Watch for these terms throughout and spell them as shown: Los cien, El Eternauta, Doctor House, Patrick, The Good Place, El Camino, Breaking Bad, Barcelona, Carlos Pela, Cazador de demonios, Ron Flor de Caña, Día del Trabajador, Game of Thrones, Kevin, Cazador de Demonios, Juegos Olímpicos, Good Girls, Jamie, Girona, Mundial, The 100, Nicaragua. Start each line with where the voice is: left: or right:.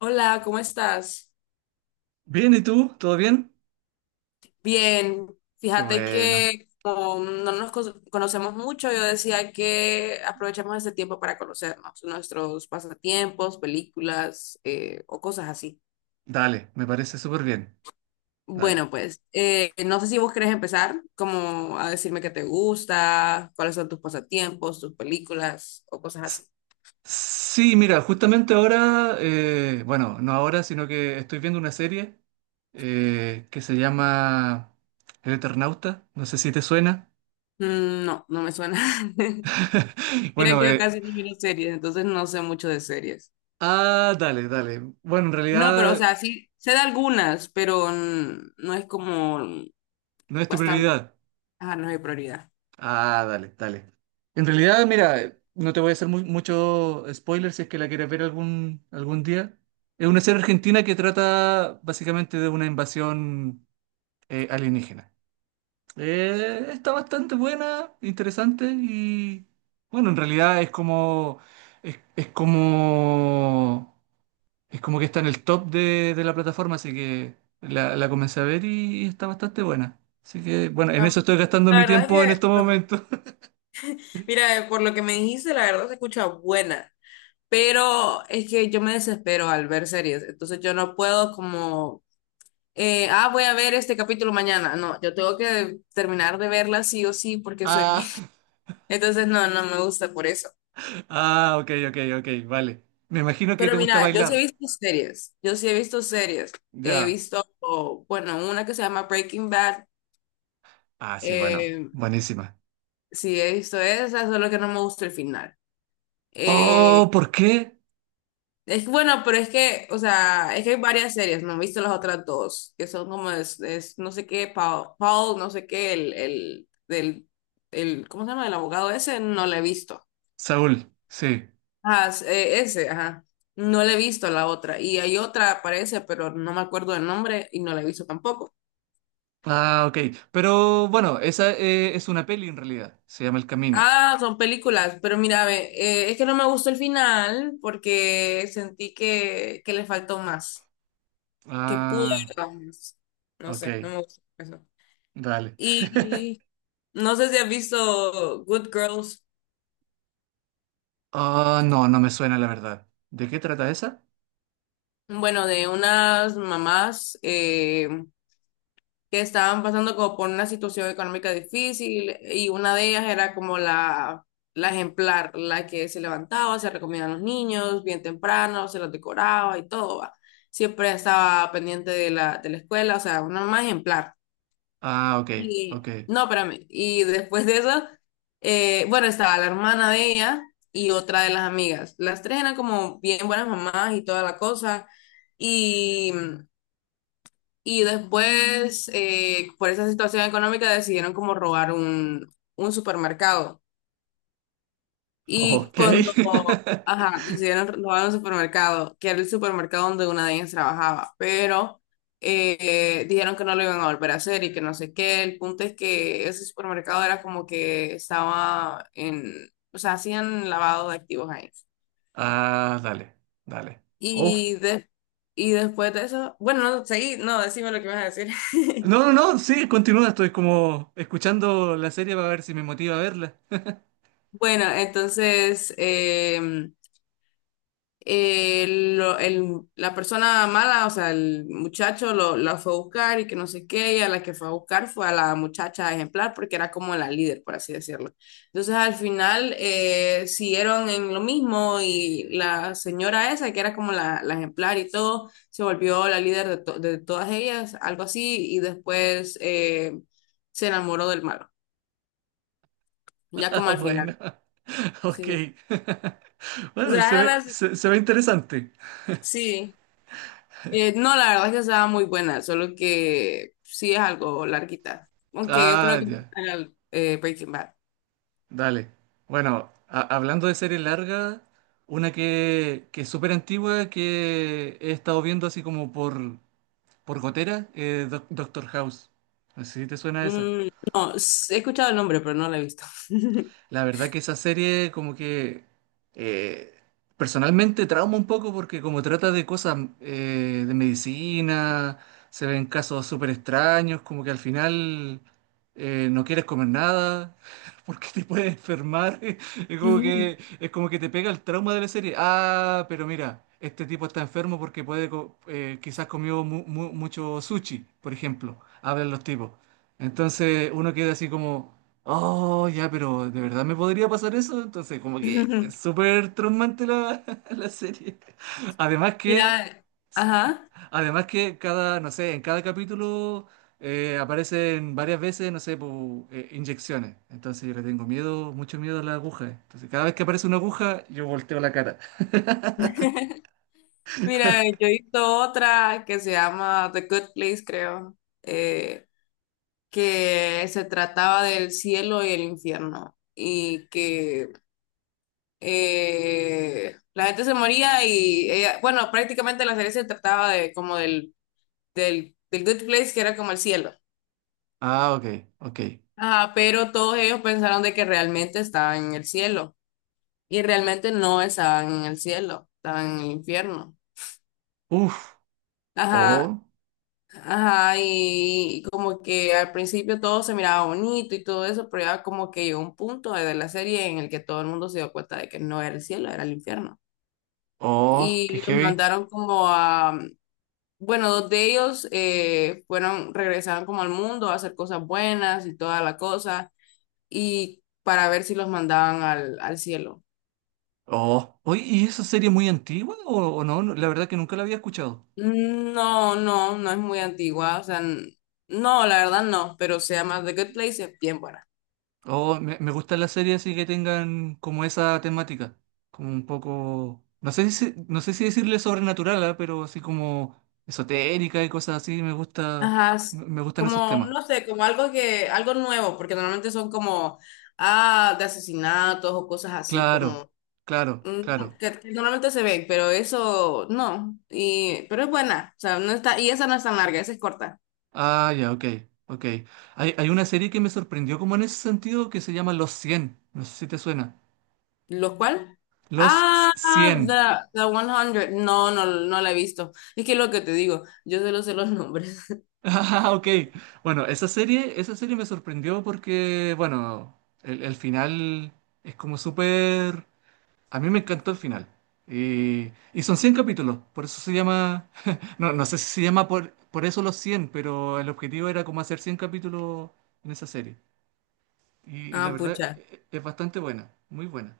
left: Hola, ¿cómo estás?
right: Bien, ¿y tú? ¿Todo bien?
left: Bien,
right: Qué
left: fíjate
right: bueno.
left: que como no nos conocemos mucho, yo decía que aprovechemos este tiempo para conocernos, nuestros pasatiempos, películas o cosas así.
right: Dale, me parece súper bien. Dale.
left: Bueno, pues no sé si vos querés empezar como a decirme qué te gusta, cuáles son tus pasatiempos, tus películas o cosas
right: S-
left: así.
right: Sí, mira, justamente ahora, bueno, no ahora, sino que estoy viendo una serie que se llama El Eternauta. No sé si te suena.
left: Mm, no, no me suena. Mira
right: Bueno,
left: que yo casi no miro series, entonces no sé mucho de series.
right: dale, dale. Bueno, en
left: No, pero o
right: realidad
left: sea, sí, sé de algunas, pero mm, no es como
right: no es tu
left: bastante.
right: prioridad.
left: Ajá, no es mi prioridad.
right: Ah, dale, dale. En realidad, mira, no te voy a hacer mucho spoiler si es que la quieres ver algún día. Es una serie argentina que trata básicamente de una invasión alienígena. Está bastante buena, interesante y bueno, en realidad es, es como es como que está en el top de la plataforma, así que la comencé a ver y está bastante buena. Así que bueno, en
left: Ah,
right: eso estoy gastando
left: la
right: mi
left: verdad es que,
right: tiempo en estos
left: lo que-
right: momentos.
left: mira, por lo que me dijiste, la verdad se escucha buena. Pero es que yo me desespero al ver series, entonces yo no puedo como, voy a ver este capítulo mañana. No, yo tengo que terminar de verla sí o sí porque soy
right: Ah.
left: bien. Entonces no, no me gusta por eso.
right: Ah, ok, ok, ok, vale. Me imagino que te
left: Pero
right: gusta
left: mira, yo sí he
right: bailar.
left: visto series, yo sí he visto series. He
right: Ya.
left: visto, bueno, una que se llama Breaking Bad,
right: Ah, sí, bueno,
left: eh,
right: buenísima.
left: sí he visto esa, solo que no me gusta el final.
right: Oh,
left: Eh,
right: ¿por qué?
left: es bueno, pero es que, o sea, es que hay varias series, no he visto las otras dos, que son como, es no sé qué, Paul, Paul, no sé qué, el, del, el, ¿cómo se llama? El abogado ese, no lo he visto.
right: Saúl, sí.
left: Ah, ese, ajá. No le he visto la otra. Y hay otra, parece, pero no me acuerdo del nombre y no la he visto tampoco.
right: Ah, ok. Pero bueno, esa es una peli en realidad. Se llama El Camino.
left: Ah, son películas, pero mira, ve, es que no me gustó el final porque sentí que le faltó más, que pudo
right: Ah,
left: haber dado más. No
right: ok,
left: sé, no me gustó eso.
right: dale.
left: Y no sé si has visto Good Girls,
right: Ah, no, no me suena la verdad. ¿De qué trata esa?
left: bueno, de unas mamás que estaban pasando como por una situación económica difícil y una de ellas era como la ejemplar, la que se levantaba, se recomendaba a los niños bien temprano, se los decoraba y todo, va. Siempre estaba pendiente de la escuela, o sea, una mamá ejemplar.
right: Ah, ok, ok.
left: Y, no, espérame, y después de eso, bueno, estaba la hermana de ella y otra de las amigas. Las tres eran como bien buenas mamás y toda la cosa. Y y después, por esa situación económica, decidieron como robar un supermercado. Y
right: Ok.
left: cuando, ajá, decidieron robar un supermercado, que era el supermercado donde una de ellas trabajaba, pero dijeron que no lo iban a volver a hacer y que no sé qué. El punto es que ese supermercado era como que estaba en, o sea, hacían lavado de activos ahí.
right: Ah, dale, dale. Uf.
left: Y, y después de eso, bueno, no, seguí, no, decime lo que me vas a decir.
right: No, no, no, sí, continúa, estoy como escuchando la serie para ver si me motiva a verla.
left: Bueno, entonces em, la persona mala, o sea, el muchacho lo, la fue a buscar y que no sé qué, y a la que fue a buscar fue a la muchacha ejemplar porque era como la líder, por así decirlo. Entonces al final siguieron en lo mismo y la señora esa, que era como la ejemplar y todo, se volvió la líder de, de todas ellas, algo así, y después se enamoró del malo, ya como
right: Ah,
left: al
right: bueno,
left: final.
right: ok.
left: Sí. O
right: Bueno,
left: sea, ahora
right: se ve interesante.
left: sí. No, la verdad es que estaba muy buena, solo que sí es algo larguita. Aunque yo creo
right: Ah,
left: que
right: ya,
left: Breaking Bad.
right: dale. Bueno, hablando de serie larga, una que es súper antigua que he estado viendo así como por gotera, Doctor House. No sé si te suena esa.
left: Mm, no, he escuchado el nombre, pero no lo he visto.
right: La verdad que esa serie como que eh, personalmente trauma un poco porque como trata de cosas de medicina, se ven casos súper extraños, como que al final no quieres comer nada porque te puedes enfermar. Es como que te pega el trauma de la serie. Ah, pero mira, este tipo está enfermo porque quizás comió mucho sushi, por ejemplo. Hablan los tipos. Entonces uno queda así como... Oh, ya, pero ¿de verdad me podría pasar eso? Entonces, como que es súper traumante la, la serie. Además que,
left: Mira, ajá.
right: además que cada, no sé, en cada capítulo aparecen varias veces, no sé, inyecciones. Entonces yo le tengo miedo, mucho miedo a las agujas. Entonces, cada vez que aparece una aguja, yo volteo la cara.
left: Mira, yo he visto otra que se llama The Good Place, creo, eh, que se trataba del cielo y el infierno. Y que la gente se moría y bueno, prácticamente la serie se trataba de como del del Good Place, que era como el cielo.
right: Ah, ok, ok.
left: Ajá, pero todos ellos pensaron de que realmente estaban en el cielo y realmente no estaban en el cielo, estaban en el infierno.
right: Uf,
left: Ajá,
right: oh,
left: ajá, y como que al principio todo se miraba bonito y todo eso, pero ya como que llegó un punto de la serie en el que todo el mundo se dio cuenta de que no era el cielo, era el infierno.
right: oh, qué
left: Y los
right: heavy.
left: mandaron como a, bueno, dos de ellos fueron, regresaron como al mundo a hacer cosas buenas y toda la cosa y para ver si los mandaban al, al cielo.
right: Oh, oye, ¿y esa serie es muy antigua o no? No, la verdad que nunca la había escuchado.
left: Mm, no, no, no es muy antigua, o sea, no, la verdad no, pero se llama The Good Place, es bien buena.
right: Oh, me gustan las series así que tengan como esa temática, como un poco, no sé si decirle sobrenatural, ah, pero así como esotérica y cosas así, me gusta,
left: Ajá, es
right: me me gustan esos
left: como,
right: temas.
left: no sé, como algo que, algo nuevo, porque normalmente son como, ah, de asesinatos o cosas así,
right: Claro,
left: como,
right: claro,
left: mm,
right: claro.
left: que normalmente se ven, pero eso, no, y, pero es buena, o sea, no está, y esa no es tan larga, esa es corta.
right: Ah, ya, ok, ok. Hay una serie que me sorprendió como en ese sentido que se llama Los 100. No sé si te suena.
left: ¿Los cuál?
right: Los
left: Ah,
right: cien
left: The 100. No, no, no la he visto. Es que lo que te digo, yo solo sé los nombres.
right: Ah, ok. Bueno, esa serie me sorprendió porque, bueno, el final es como súper... A mí me encantó el final. Y son 100 capítulos, por eso se llama... No, no sé si se llama por, eso los 100, pero el objetivo era como hacer 100 capítulos en esa serie. Y la
left: Ah,
right: verdad
left: pucha.
right: es bastante buena, muy buena.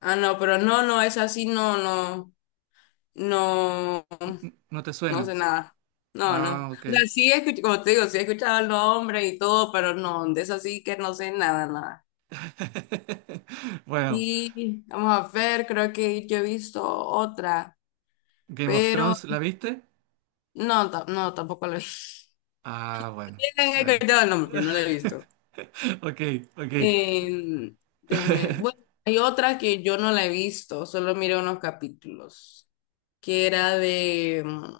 left: Ah, no, pero no, no, es así, no, no, no,
right: ¿No te
left: no sé
right: suena?
left: nada. No, no.
right: Ah, ok.
left: O sea, sí he escuchado, como te digo, sí he escuchado el nombre y todo, pero no, de eso sí que no sé nada, nada.
right: Bueno,
left: Y vamos a ver, creo que yo he visto otra,
right: Game of
left: pero
right: Thrones, ¿la viste?
left: no, no, tampoco la he visto.
right: Ah, bueno,
left: He
right: bueno.
left: escuchado el nombre, pero no la he visto.
right: Ok, ok.
left: Eh, déjame. Bueno, hay otra que yo no la he visto, solo miré unos capítulos, que era de mm,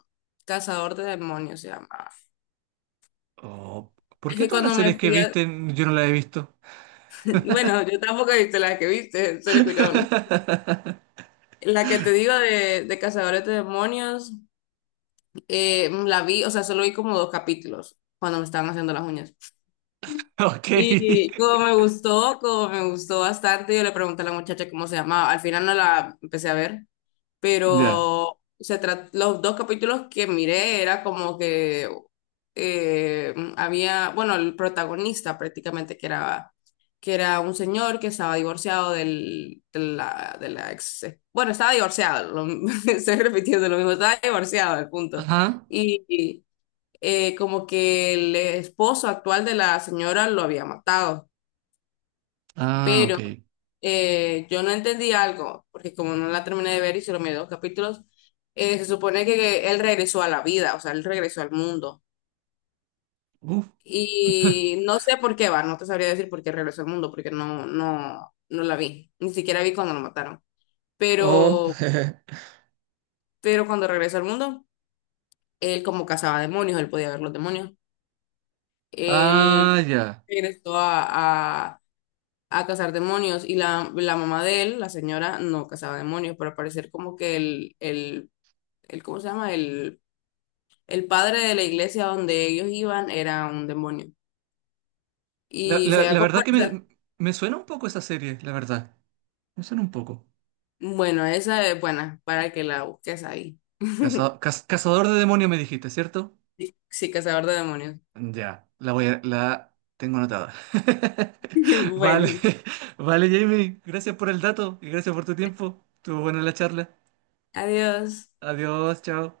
left: Cazador de Demonios, se llamaba.
right: Oh, ¿por
left: Es
right: qué
left: que
right: todas las
left: cuando me
right: series que
left: fui a...
right: viste yo no las he visto?
left: Bueno, yo tampoco he visto la que viste, solo escucharon. La que te digo de Cazadores de Demonios, la vi, o sea, solo vi como dos capítulos cuando me estaban haciendo las uñas.
right: Ok.
left: Y como me gustó bastante, yo le pregunté a la muchacha cómo se llamaba. Al final no la empecé a ver
right: Ya.
left: pero se sea, los dos capítulos que miré era como que había, bueno, el protagonista prácticamente que era un señor que estaba divorciado del, de la ex, bueno, estaba divorciado, estoy repitiendo lo mismo, estaba divorciado, el punto.
right: Ajá.
left: Y como que el esposo actual de la señora lo había matado,
right: Ah, ok.
left: pero yo no entendí algo, porque como no la terminé de ver y solo miré dos capítulos, se supone que él regresó a la vida, o sea, él regresó al mundo.
right: Uf.
left: Y no sé por qué va, no te sabría decir por qué regresó al mundo, porque no, no, no la vi, ni siquiera vi cuando lo mataron.
right: Oh.
left: Pero, pero cuando regresó al mundo, él como cazaba demonios, él podía ver los demonios.
right: Ah,
left: Él
right: ya.
left: regresó a, a cazar demonios y la mamá de él, la señora, no cazaba demonios, pero al parecer como que el, el ¿cómo se llama? El padre de la iglesia donde ellos iban era un demonio. Y se había
right: La verdad que
left: comportado.
right: me suena un poco esa serie, la verdad. Me suena un poco.
left: Bueno, esa es buena para que la busques ahí.
right: Cazador de demonios me dijiste, ¿cierto?
left: Sí, sí, cazador de demonios.
right: Ya, la tengo anotada. Vale,
left: Bueno,
right: vale, Jamie. Gracias por el dato y gracias por tu tiempo. Estuvo buena la charla.
left: adiós.
right: Adiós, chao.